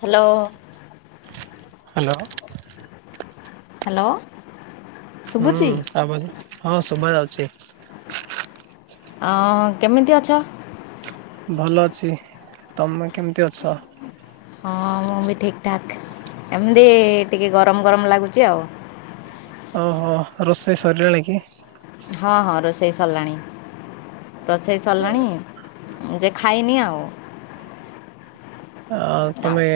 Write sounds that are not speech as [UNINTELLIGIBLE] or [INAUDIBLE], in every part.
Hello. Hello. Hello. ହୁଁ ଶୁଭୁଛି? ତାପରେ ହଁ ଶୁବା ଯାଉଚି। ଅ କେମିତି ଅଛ? ଭଲ ଅଛି ତମେ କେମିତି ଅଛ? ହଁ ମୁଁ ବି ଠିକ୍ ଠାକ୍ ଏମିତି ଟିକେ ଗରମ ଗରମ ଲାଗୁଚି ଆଉ। ଅ ହ ରୋଷେଇ ସରିଲାଣି କି? ହଁ ହଁ ରୋଷେଇ ସରିଲାଣି। ରୋଷେଇ ସରିଲାଣି ମୁଁ ଯେ ଖାଇନି ଆଉ। ଆଉ ତମେ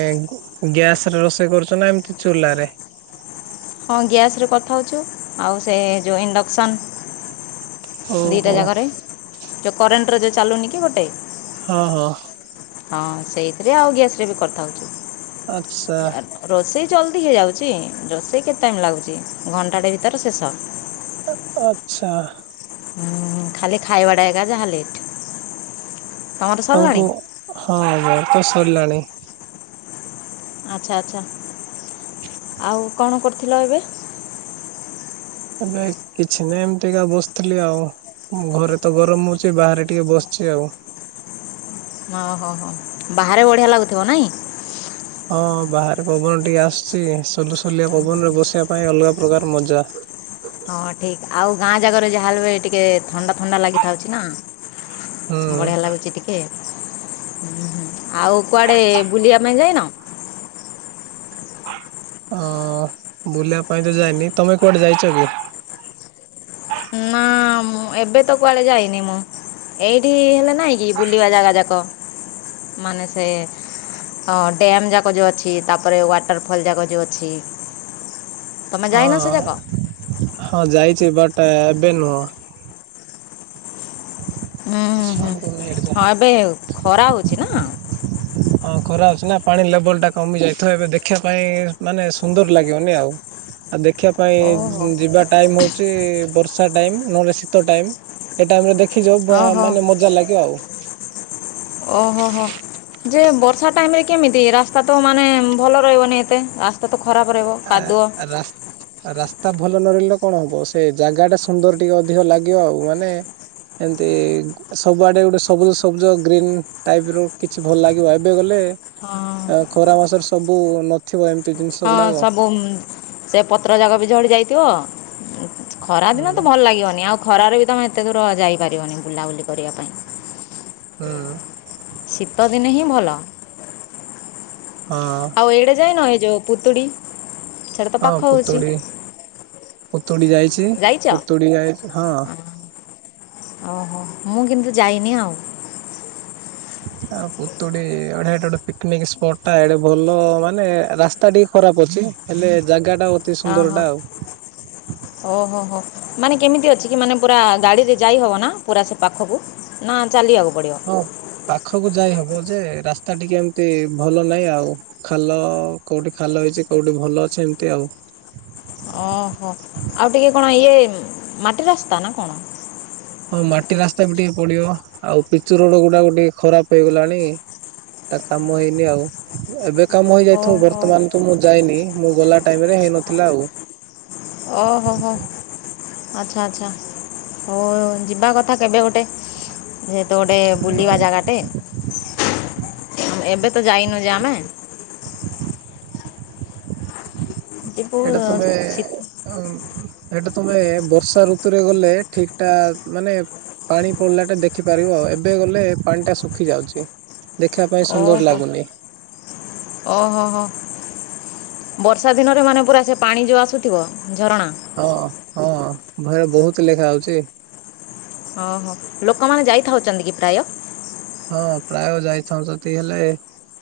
ଗ୍ୟାସ ରେ ରୋଷେଇ କରୁଚ ନା ଏମିତି ଚୁଲ ରେ? ହଁ ଗ୍ୟାସ୍ ରେ କଥା ହଉଚୁ ଆଉ ସେ ଯୋଉଁ ଇଣ୍ଡକ୍ସନ୍। ଦିଟା ଓହୋ ଜାଗାରେ ଯୋଉ କରେଣ୍ଟରେ ଯୋଉଁ ଚାଲୁନି କି ଗୋଟେ? ହଁ ହଁ ହଁ ସେଇଥିରେ ଆଉ ଗ୍ୟାସରେ ବି କଥା ହଉଛୁ। ଆଚ୍ଛା ରୋଷେଇ ଜଲ୍ଦି ହେଇଯାଉଛି ରୋଷେଇ କେତେ ଟାଇମ ଲାଗୁଛି ଘଣ୍ଟାଟେ ଭିତରେ ଶେଷ। ଆଚ୍ଛା ହ ଖାଲି ଖାଇବାଟା ଏକା ତାହାଲେ ତାଙ୍କୁ ହଁ ମୋର ତ ସରିଲାଣି। ଆଚ୍ଛା ଆଚ୍ଛା ଆଉ କଣ କରୁଥିଲ ଏବେ? ଏବେ କିଛି ନାହିଁ ଏମିତିକା ବସିଥିଲି ଆଉ। ମୁଁ ଘରେ ତ ଗରମ ହଉଛି ବାହାରେ ଟିକେ ବସିଛି ଆଉ। ଓହୋ ହୋ ବାହାରେ ବଢ଼ିଆ ଲାଗୁଥିବ ନାଇଁ। ହଁ ବାହାରେ ପବନ ଟିକେ ଆସୁଛି ସଲୁସଲିଆ ପବନ ରେ ବସିବା ପାଇଁ ଅଲଗା ପ୍ରକାର ମଜା। ହଁ ଠିକ୍ ଆଉ ଗାଁ ଜାଗାରେ ଯାହା ବି ଏବେ ଥଣ୍ତା ଥଣ୍ତା ଲାଗିତେ ଅଛି ନାଁ। ହୁଁ ବଢ଼ିଆ ଲାଗୁଛି ଟିକେ। ଆଉ କୁଆଡେ ବୁଲିବା ପାଇଁ ଯାଇନ? ହଁ ବୁଲିବା ପାଇଁ ତ ଯାଇନି ତମେ କୁଆଡ଼େ ଯାଇଛ କି? ନା ମୁଁ ଏବେ ତ କୁଆଡ଼େ ଯାଇନି ମୁଁ ଏଇଠି ହେଲେ ନାହିଁ କି ବୁଲିବା ଜାଗା ଯାକ ମାନେ ସେ ହଁ ଡ୍ୟମ୍ ଯାକ ଯେଉଁ ଅଛି ତାପରେ ୱାଟରଫଲ୍ ଯାକ ଯେଉଁ ଅଛି। ତମେ ଯାଇନ ସେ ଯାକ? ହଁ ହଁ ଯାଇଛି ବଟ ଏବେ ନୁହଁ। ଉୁଁ ହୁଁ ହୁଁ ହଁ ଏବେ ଖରା ହଉଛି ନା। ହଁ ଖରା ଅଛି ନା ପାଣି ଲେବଲ ଟା କମି ଯାଇ ତ ଏବେ ଦେଖିବା ପାଇଁ ମାନେ ସୁନ୍ଦର ଲାଗିବନି ଆଉ। ଆଉ ଦେଖିବା ପାଇଁ ଓହୋ ହୋ ଯିବା ଟାଇମ ହଉଛି ବର୍ଷା ଟାଇମ ନହେଲେ ଶୀତ ଟାଇମ ଏ ଟାଇମ ରେ ଦେଖିଯ ଓହୋ ମାନେ ମଜା ଲାଗିବ ଆଉ। ଓହୋ ହୋ ଯେ ବର୍ଷା ଟାଇମ ରେ କେମିତି ରାସ୍ତା ତ ମାନେ ଭଲ ରହିବନି ଏତେ ଆ ତ ତ ଖରାପ ରହିବ ଆ କାଦୁଅ ରାସ୍ ରାସ୍ତା ଭଲ ନ ରିଲେ କଣ ହବ ସେ ଜାଗା ଟା ସୁନ୍ଦର ଟିକେ ଅଧିକ ଲାଗିବ। ଆଉ ମାନେ ଏତି ସବୁଆଡେ ଗୋଟେ ସବୁଜ ସବୁଜ ଗ୍ରୀନ୍ ଟାଇପ ର କିଛି ଭଲ ଲାଗିବ। ଏବେ ଗଲେ ହଁ ଆ ଖରା ମାସରେ ସବୁ ନଥିବ ଏମିତି ଜିନିଷ ହଁ ଗୁଡାକ। ସବୁ ସେ ପତ୍ର ଯାକ ବି ଝଡ଼ି ଯାଇଥିବ ଖରା ହୁଁ ଦିନ ତ ଭଲ ଲାଗିବନି ଆଉ ଖରାରେ ବି ତମେ ଏତେ ଦୂର ଯାଇପାରିବନି ବୁଲାବୁଲି କରିବା ପାଇଁ। ହୁଁ ଶୀତ ଦିନେ ହିଁ ଭଲ। ହଁ ଆଉ ଇଏରେ ଯାଇନ ଏ ଯୋଉ ପୂତୁଡ଼ି ହଁ ପୁତୁଡ଼ି। ପୁତୁଡ଼ି ଯାଇଛି। ଯାଇଛ ପୁତୁଡ଼ି ଯାଇ ହଁ। ଓହୋ ମୁଁ କିନ୍ତୁ ଯାଇନି ଆଉ। ଆଉ ପୁତୁଡି ଗୋଟେ ପିକନିକ୍ ସ୍ପଟ୍ ଟା ଭଲ ମାନେ ରାସ୍ତା ଟିକେ ଖରାପ ଅଛି। ହେଲେ ଜାଗା ଟା ଅତି ଅ ସୁନ୍ଦର ହଁ ଟା ଆଉ। ଓହୋ ହୋ ମାନେ କେମିତି ଅଛି କି ମାନେ ପୁରା ଗାଡିରେ ଯାଇ ହବ ନା ପୁରା ସେ ପାଖକୁ ନା ଚାଲିଆକୁ ପଡିବ? ହଁ ପାଖକୁ ଯାଇ ହବ ଯେ ରାସ୍ତା ଟିକେ ଏମିତି ଭଲ ନାହିଁ ଆଉ। ଖାଲ କୋଉଠି ଖାଲ ହେଇଛି କୋଉଠି ଭଲ ଅଛି ଏମିତି ଆଉ। ଅ ହୋ। ଆଉ ଟିକେ କଣ ଇଏ ମାଟି ରାସ୍ତା ନା କଣ? ହଁ ମାଟି ରାସ୍ତା ବି ଟିକେ ପଡିବ ଆଉ ପିଚୁ ରୋଡ ଗୁଡାକ ଟିକେ ଖରାପ ହେଇଗଲାଣି। ତା କାମ ହେଇନି ଆଉଏବେ କାମ ହେଇଯାଇଥିବ ଓହୋ ବର୍ତ୍ତମାନ ତ ମୁଁ ଯାଇନି ମୁଁ ଗଲା ଟାଇମ୍ ରେ ହେଇନଥିଲା ଆଉ। ଓହୋ ହୋ ହୋ। ଆଛା ଆଛା ହଉ ଯିବା କଥା କେବେ ଗୋଟେ। ଯେହେତୁ ଗୋଟେ ବୁଲିବା ଜାଗାଟେ ଏବେ ତ ଯାଇନୁ ଯେ ଆମେ [UNINTELLIGIBLE] ସେଇଟା ତୁମେ ଶୀତ ଆଉ ଏଇଟା ତମେ ବର୍ଷା ଋତୁରେ ଗଲେ ଠିକ୍ ଟା ମାନେ ପାଣି ପଡ଼ିଲାଟା ଦେଖିପାରିବ ଏବେ ଗଲେ ପାଣିଟା ଶୁଖି ଯାଉଛି। ଦେଖିବା ପାଇଁ ସୁନ୍ଦର ଓହୋ ଲାଗୁନି ଓ ହୋ ହୋ। ବର୍ଷା ଦିନରେ ମାନେ ପୁରା ସେ ପାଣି ଯୋଉ ଆସୁଥିବ ଝରଣା। ହଁ ହଁ ଭାଇ ର ବୋହୁତ ଲେଖା ଆଉଚି। ଓହୋ ଲୋକମାନେ ଯାଇଥାଉଛନ୍ତି କି ପ୍ରାୟ। ହଁ ପ୍ରାୟ ଯାଇଥାଉଚନ୍ତି ହେଲେ।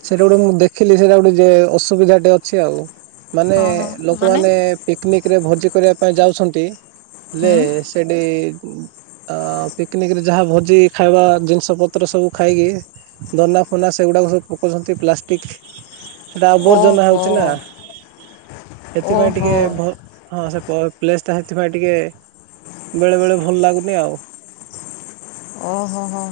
ସେଟା ଗୋଟେ ମୁଁ ଦେଖିଲି ସେଟା ଗୋଟେ ଯେ ଅସୁବିଧା ଟେ ଅଛି ଆଉ ମାନେ ଓହୋ ମାନେ ଲୋକମାନେ ପିକନିକ୍ ରେ ଭୋଜି କରିବା ପାଇଁ ଯାଉଛନ୍ତି ହେଲେ ହୁଁ ସେଇଠି ଆ ପିକନିକ୍ ରେ ଯାହା ଭୋଜି ଖାଇବା ଜିନିଷ ପତ୍ର ସବୁ ଖାଇକି ଦନା ଫନା ସେଗୁଡ଼ାକ ସବୁ ପକାଉଛନ୍ତି ପ୍ଲାଷ୍ଟିକ୍ ସେଇଟା ଆବର୍ଜନା ଓହୋ ହୋଉଚି ନା। ସେଥିପାଇଁ ଓହୋ ଟିକେ ଭ ହଁ ପ୍ଳ ପ୍ଲେସ୍ ଟା ସେଥିପାଇଁ ଟିକେ ବେଳେ ବେଳେ ଭଲ ଲାଗୁନି ଆଉ। ଓହୋ ହୋ ହୋ।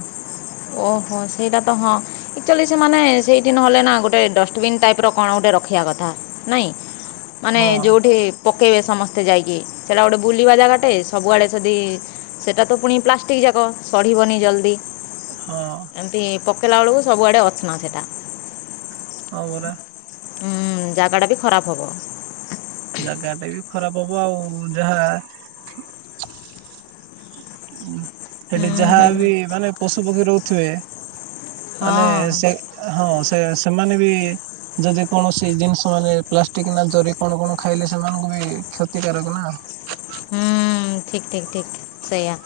ଓହୋ ସେଇଟା ତ ହଁ। ଆକୁଚୁଆଲି ସେମାନେ ସେଇଠି ନେଲେନା ଗୋଟେ ଡଷ୍ଟପିନ୍ ଟାଇପିର କଣ ଗୋଟେ ରଖିବା କଥା ନାଇଁ। ମାନେ ହଁ ଯୋଉଠି ପକେଇବେ ସମସ୍ତେ ଯାଇକି ସେଇଟା ଗୋଟେ ବୁଲିବା ଜାଗା ଟେ ସବୁଆଡ଼େ ଯଦି ସେଟା ତ ପୁଣି ପ୍ଲାଷ୍ଟିକ୍ ଯାକ ସଢିବନି ଜଲ୍ଦି। ହଁ। ଏମିତି ପକେଇଲା ବେଳକୁ ସବୁଆଡ଼େ ଅସନା ସେଇଟା। ହଁ ପରା। ହୁଁ ଜାଗା ଟା ବି ଖରାପ୍ ହବ। ଜାଗା ଟା ବି ଖରାପ ହବ ଆଉ ଯାହା ହୁଁ ସେଠି ଯାହା ହୁଁ ହୁଁ ବି ମାନେ ପଶୁ, ପକ୍ଷୀ ରହୁଥିବେ ମାନେ ହଁ ସେ ହଁ ସେଇଆ ସେମାନେ ବି ଯଦି କୌଣସି ଜିନିଷ ମାନେ ପ୍ଲାଷ୍ଟିକ ନା ଜରି କଣ କଣ ଖାଇଲେ ସେମାନଙ୍କୁ ବି କ୍ଷତିକାରକ ନା। ହୁଁ ଠିକ୍ ଠିକ୍ ଠିକ୍ ସେଇଆ।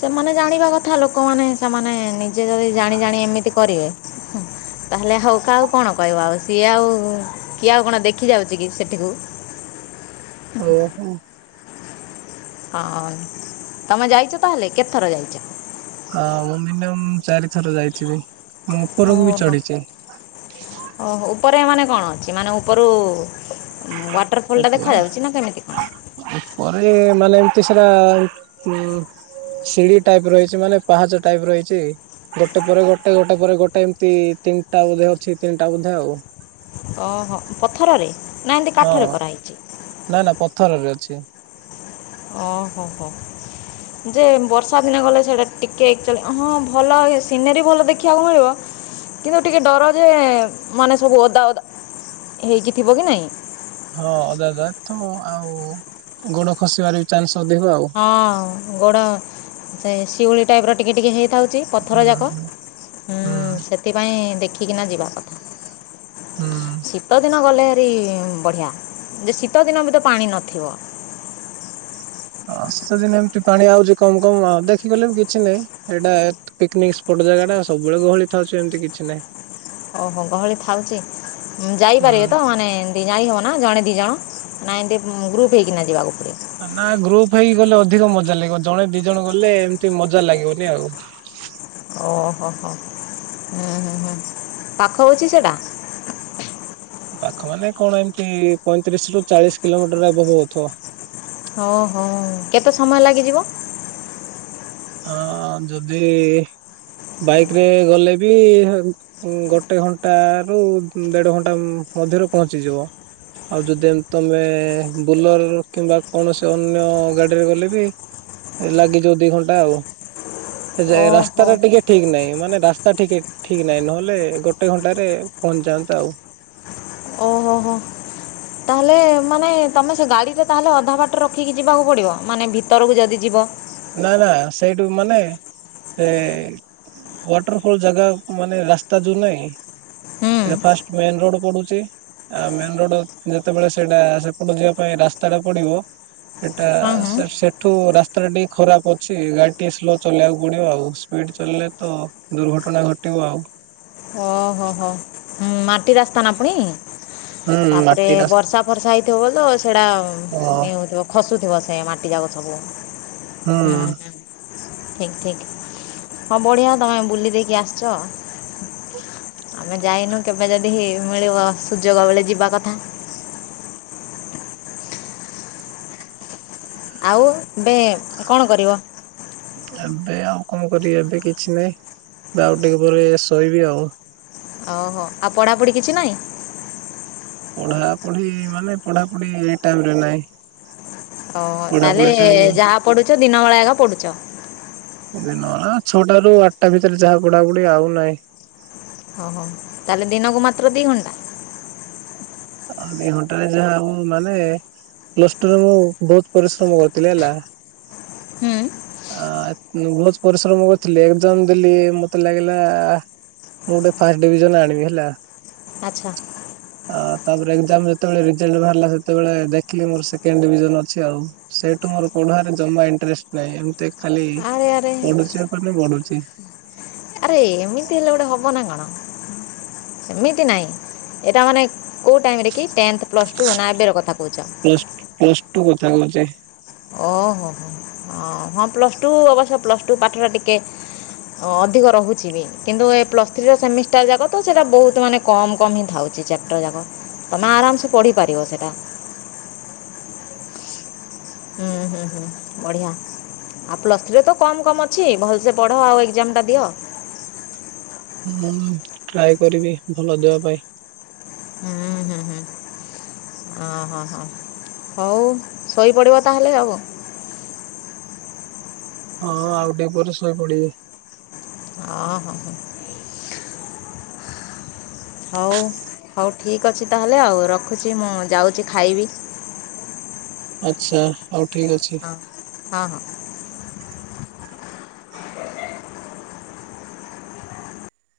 ସେମାନେ ଜାଣିବା କଥା ଲୋକମାନେ ସେମାନେ ନିଜେ ଯଦି ଜାଣି ଜାଣି ଏମିତି କରିବେ ତାହେଲେ ହୋଉ କାହକୁ କଣ କହିବ ଆଉ ସିଏ ଆଉ କିଏ ଆଉ କଣ ଦେଖି ଯାଉଛି କି ସେଠିକୁ। ଓହୋ। ଅଁ, ତୋମେ ଯାଇଛ ତାହେଲେ କେତେଥର ଯାଇଚ? ହଁ ମୁଁ ମିନିୟମ ଚାରି ଥର ଯାଇଥିବି। ମୁଁ ଉପରକୁ ବି ଓହୋ। ଚଢିଛି ଓହୋ, ଉପରେ ମାନେ କଣ ଅଛି? ମାନେ ଉପରୁ ଉଁ, ୱା ଟରଫଲ୍ ଟା ଉପରେ ଦେଖାଯାଉଛି ନା କେମିତି କଣ? ଉପରେ ମାନେ ଏମିତି ସେଟା ଉଁ, ସିଡିି ଟାଇପ୍ ରହିଛି ମାନେ ପାହାଚ ଟାଇପ୍ ରହିଛି। ଗୋଟେ ପରେ ଗୋଟେ ଗୋଟେ ପରେ ଗୋଟେ ଏମିତି ତିନିଟା ବୋଧେ ଅଛି ତିନିଟା ବୋଧେ ଆଉ। ଓହୋ, ପଥରରେ ନା ଏମିତି କାଠରେ ହଁ। କରାହେଇଛି? ନା ନା ପଥରରେ ଅଛି। ଓ ହୋ ହୋ। ହ [INAUDIBLE] ଯେ ବର୍ଷା ଦିନ ଗଲେ ସେଇଟା ଟିକିଏ ଏକ୍ଚଲି ହଁ ଭଲ ବି ସିନେରୀ ଭଲ ଦେଖିବାକୁ ମିଳିବ। କିନ୍ତୁ ଟିକେ ଡର ଯେ ମାନେ ସବୁ ଓଦାଓଦା ହେଇକି ଥିବ କି ନାଇଁ? ହଁ ଓଦା ଓଦା ତ ଆଉ ଗୋଡ ଖସିବାର ବି ଚାନ୍ସ ଅଧିକ ଆଉ। ହଁ ଗୋଡ ସେଇ ଶିଉଳି ଟାଇପ୍ ର ଟିକେ ଟିକେ ହେଇଥାଉଛି ହୁଁ ପଥର ଯାକ। ହୁଁ ହୁଁ, ହୁଁ ସେ ଥିପାଇଁ ଦେଖିକିନା ଯିବା କଥା। ହୁଁ ଶୀତ ଦିନ ଗଲେ ସେଇ ବଢ଼ିଆ ଯେ ଶୀତଦିନ ବି ତ ପାଣି ନଥିବ। ଅ, ଶୀତଦିନ ଏମତି ପାଣି ଆଉଛି କମ କମ ଆ, ଦେଖିଗଲେ ବି କିଛି ନାହିଁ। ଏଇଟା ପିକନିକ୍ ସ୍ପଟ୍ ଜାଗା ଟା ସବୁବେଳେ ଗହଳି ଥାଉଛି ଏମିତି କିଛି ନାହିଁ। ଓହୋ, ଗହଳି ଥାଉଚି ଉଁ, ଯାଇପାରିବେ ହୁଁ ତ ମାନେ ଏ ଯାଇ ହବ ନା ଜଣେ ଦି ଜଣ ନା ଏମିତି ଉଁ, ଗ୍ରୁପ୍ ହେଇକିନା ଯିବାକୁ ପଡ଼ିବ? ଅ, ନା ଗ୍ରୁପ୍ ହେଇକି ଗଲେ ଅଧିକ ମଜା ଲାଗିବ। ଜଣେ ଦି ଜଣ ଗଲେ ଏମିତି ମଜା ଲାଗିବନି ଆଉ। ଓହୋ, ହୋ ଉଁ, ହୁଁ, ହୁଁ ପାଖ ହୋଉଛି ସେଟା? ପାଖ ମାନେ କଣ ଏମତି ପଇଁତିରିଶ ରୁ ଚାଳିଶ କିଲୋମିଟର [UNINTELLIGIBLE] ଓହୋ, କେତେ ସମୟ ଲାଗିଯିବ? ଅ, ଯଦି ବାଇକ୍ ରେ ଗଲେ ବି ସେମତି ଇ, ଗୋଟେ ଘଣ୍ଟା ରୁ ଉଁ, ଦେଢ ଘଣ୍ଟା ଉଁ, ମଧ୍ୟରେ ପହଞ୍ଚିଯିବ। ଆଉ ଯଦି ଏମ ତୋମେ ବୋଲର ରୁ କିମ୍ବା କୌଣସି ଅନ୍ୟ ଗାଡିରେ ଗଲେ ବି ଲାଗିଯିବ ଦି ଘଣ୍ଟା ଆଉ। ଯେ ଓହୋ ରାସ୍ତାରେ ଟିକେ ଠିକ୍ ନାହିଁ ମାନେ ରାସ୍ତା ଟିକେ ଠିକ୍ ନାହିଁ, ନହେଲେ ଗୋଟେ ଘଣ୍ଟାରେ ପହଞ୍ଚିଯାନ୍ତା ଆଉ। ଓହୋ, ହୋ ତାହେଲେ ମାନେ ଏ ତୋମେ ସେ ଗାଡ଼ିରେ ତାହେଲେ ଅଧା ବାଟରେ ରଖିକି ଯିବାକୁ ପଡିବ ମାନେ ଭିତରକୁ ଯଦି ଯିବ? ନା ନା ସେଇଠୁ ମାନେ ଏ ୱାଟରଫଲ୍ ଜାଗା ମାନେ ରାସ୍ତା ଯୋଉ ନାହିଁ? ହୁଁ ଏଇଟା ଫାଷ୍ଟ ମେନ୍ ରୋଡ୍ ପଡୁଛି। ଆ, ମେନ୍ ରୋଡ୍ ଯେତେବେଳେ ସେଇଟା ସେପଟ ଯିବା ପାଇଁ ରାସ୍ତା ଟା ପଡିବ ଏଟା ହଁ ହଁ। ସେ ସେଠୁ ରାସ୍ତାଟା ଟିକେ ଖରାପ ଅଛି ଗାଡ଼ି ଟିକେ ସ୍ଲୋ ଚଲେଇଆକୁ ପଡ଼ିବ ଆଉ। ସ୍ପିଡ଼୍ ଚଲିଲେ ତ ଦୁର୍ଘଟଣା ଘଟିବ ଆଉ। ଓ ହୋ ହୋ। ମୁଁ ମାଟି ରାସ୍ତା ନା ପୁଣି। ହୁଁ ତାପରେ ମାଟି ରାସ୍ତା ବର୍ଷା ଫର୍ଷା ହେଇଥିବ ବୋଲି ତ ସେଇଟା ହଁ। ଇଏ ହଉଥିବ ଖସୁଥିବ ସେ ମାଟି ଯାକ ସବୁ ଉଁ, ହୁଁ,। ଠିକ୍ ଠିକ୍ ହଁ ବଢିଆ ତମେ ବୁଲି ଦେଇକି ଆସିଛ। ଆମେ ଯାଇନୁ କେବେ ଯଦି ମିଳିବ ସୁଯୋଗ ବେଳେ ଯିବା କଥା। ଆଉ ଏବେ କଣ କରିବ? ଏବେ ଆଉ କଣ କରିବି ଏବେ କିଛି ନାହିଁ ବା ଆଉ ଟିକେ ପରେ ଶୋଇବି ଆଉ। ଓହୋ ଆଉ ପଢାପଢି କିଛି ନାହିଁ। ପଢା ପଢି ମାନେ ପଢାପଢି ଏଇ ଟାଇମ ରେ ନାହିଁ। ଓ ତାହେଲେ ପଢାପଢି ଟାଇମ ଯାହା ପଡୁଛ ଦିନ ବେଳା ଆଗ ପଡୁଚ। ଦିନ ଆନ ଛଅଟା ରୁ ଆଟ୍ଟା ଭିତରେ ଯାହା ବୁଡାପୁଢି ଆଉ ନାହିଁ। ଓହୋ ତାହେଲେ ଦିନକୁ ମାତ୍ର ଦି ଘଣ୍ଟା। ଆ ଦି ଘଣ୍ଟା ଯାହା ମୁଁ ମାନେ ପ୍ଲସ୍ ଟୁ ରେମୁଁ ବୋହୁତ ପରିଶ୍ରମ କରିଥିଲି ହେଲା। ହୁଁ ଆ ବୋହୁତ ପରିଶ୍ରମ କରିଥିଲି ଏକ୍ଜାମ ଦେଲି ମତେ ଲାଗିଲା ମୁଁ ଗୋଟେ ଫାଷ୍ଟ ଡିଭିଜନ ଆଣିବି ହେଲା। [UNINTELLIGIBLE] ଆଉ ତାପରେ ଏକ୍ଜାମ୍ ଯେତେବେଳେ ରେଜାଲ୍ଟ ବାହାରିଲା ସେତେବେଳେ ଦେଖିଲି ମୋର ସେକେଣ୍ଡ ଡିଭିଜନ ଅଛି ଆଉ। ସେଇଟୁ ମୋର ପଢାଆରେ ଜମା ଇଣ୍ଟେରେଷ୍ଟ୍ ନାହିଁ ଏମିତି ଖାଲି ଆରେ ଆରେ ପଢୁଚି ବଢୁଚି। ଆରେ ଏମିତି ହେଲେ ଗୋଟେ ହବ ନା କଣ ସେମିତି ନାହିଁ। ଏଟା ମାନେ କୋଉ ଟାଇମିରେ କି ଟେନ୍ଥେ ପ୍ଲସ ଟୁ ନା ଏବେ ରକଥା କୋହୁଚ। ପ୍ଲସ୍ ପ୍ଲସ୍ ଟୁ କଥା କୋହୁଚି। ଓ ହୋ ହୋ ହ ହଁ ପ୍ଲସ ଟୁ ଅବଶ୍ୟ ପ୍ଲସ ଟୁ ପାଠଟା ଟିକେ ଅ ଅଧିକ ରହୁଚି ବି କିନ୍ତୁ ଏ ପ୍ଲସ୍ ଥ୍ରୀର ସେମିଷ୍ଟାର ଯାକ ତ ସେଇଟା ବୋହୁତ ମାନେ କମ୍ କମ୍ ହିଁ ଥାଉଚି ଚାପ୍ଟର ଯାକ ତମେ ଆରାମସେ ପଢ଼ିପାରିବ ସେଇଟା। ହୁଁ ହୁଁ ହୁଁ ବଢ଼ିଆ। ଆଉ ପ୍ଲସ୍ ଥ୍ରୀରେ ତ କମ୍ କମ୍ ଅଛି ଭଲସେ ପଢ ଆଉ ଏକ୍ଜାମ ଟା ଦିଅ। ହୁଁ ଟ୍ରାଏ କରିବି ଭଲ ଦେବା ପାଇଁ। ହୁଁ ହୁଁ ହୁଁ ଓ ହୋ ହୋ। ହଉ ଶଇ ପଡିବ ତାହେଲେ ଆଉ। ହଁ ଆଉ ଟିକେ ପରେ ଶୋଇ ପଡିବି। ଅଁ ହୋ ହୋ। ହଉ ହଉ ଠିକ୍ ଅଛି ତାହେଲେ ଆଉ ରଖୁଚି ମୁଁ ଯାଉଚି ଖାଇବି। ଆଛା ହଉ ଠିକ୍ ଅଛି। ହ ହଁ ହଁ।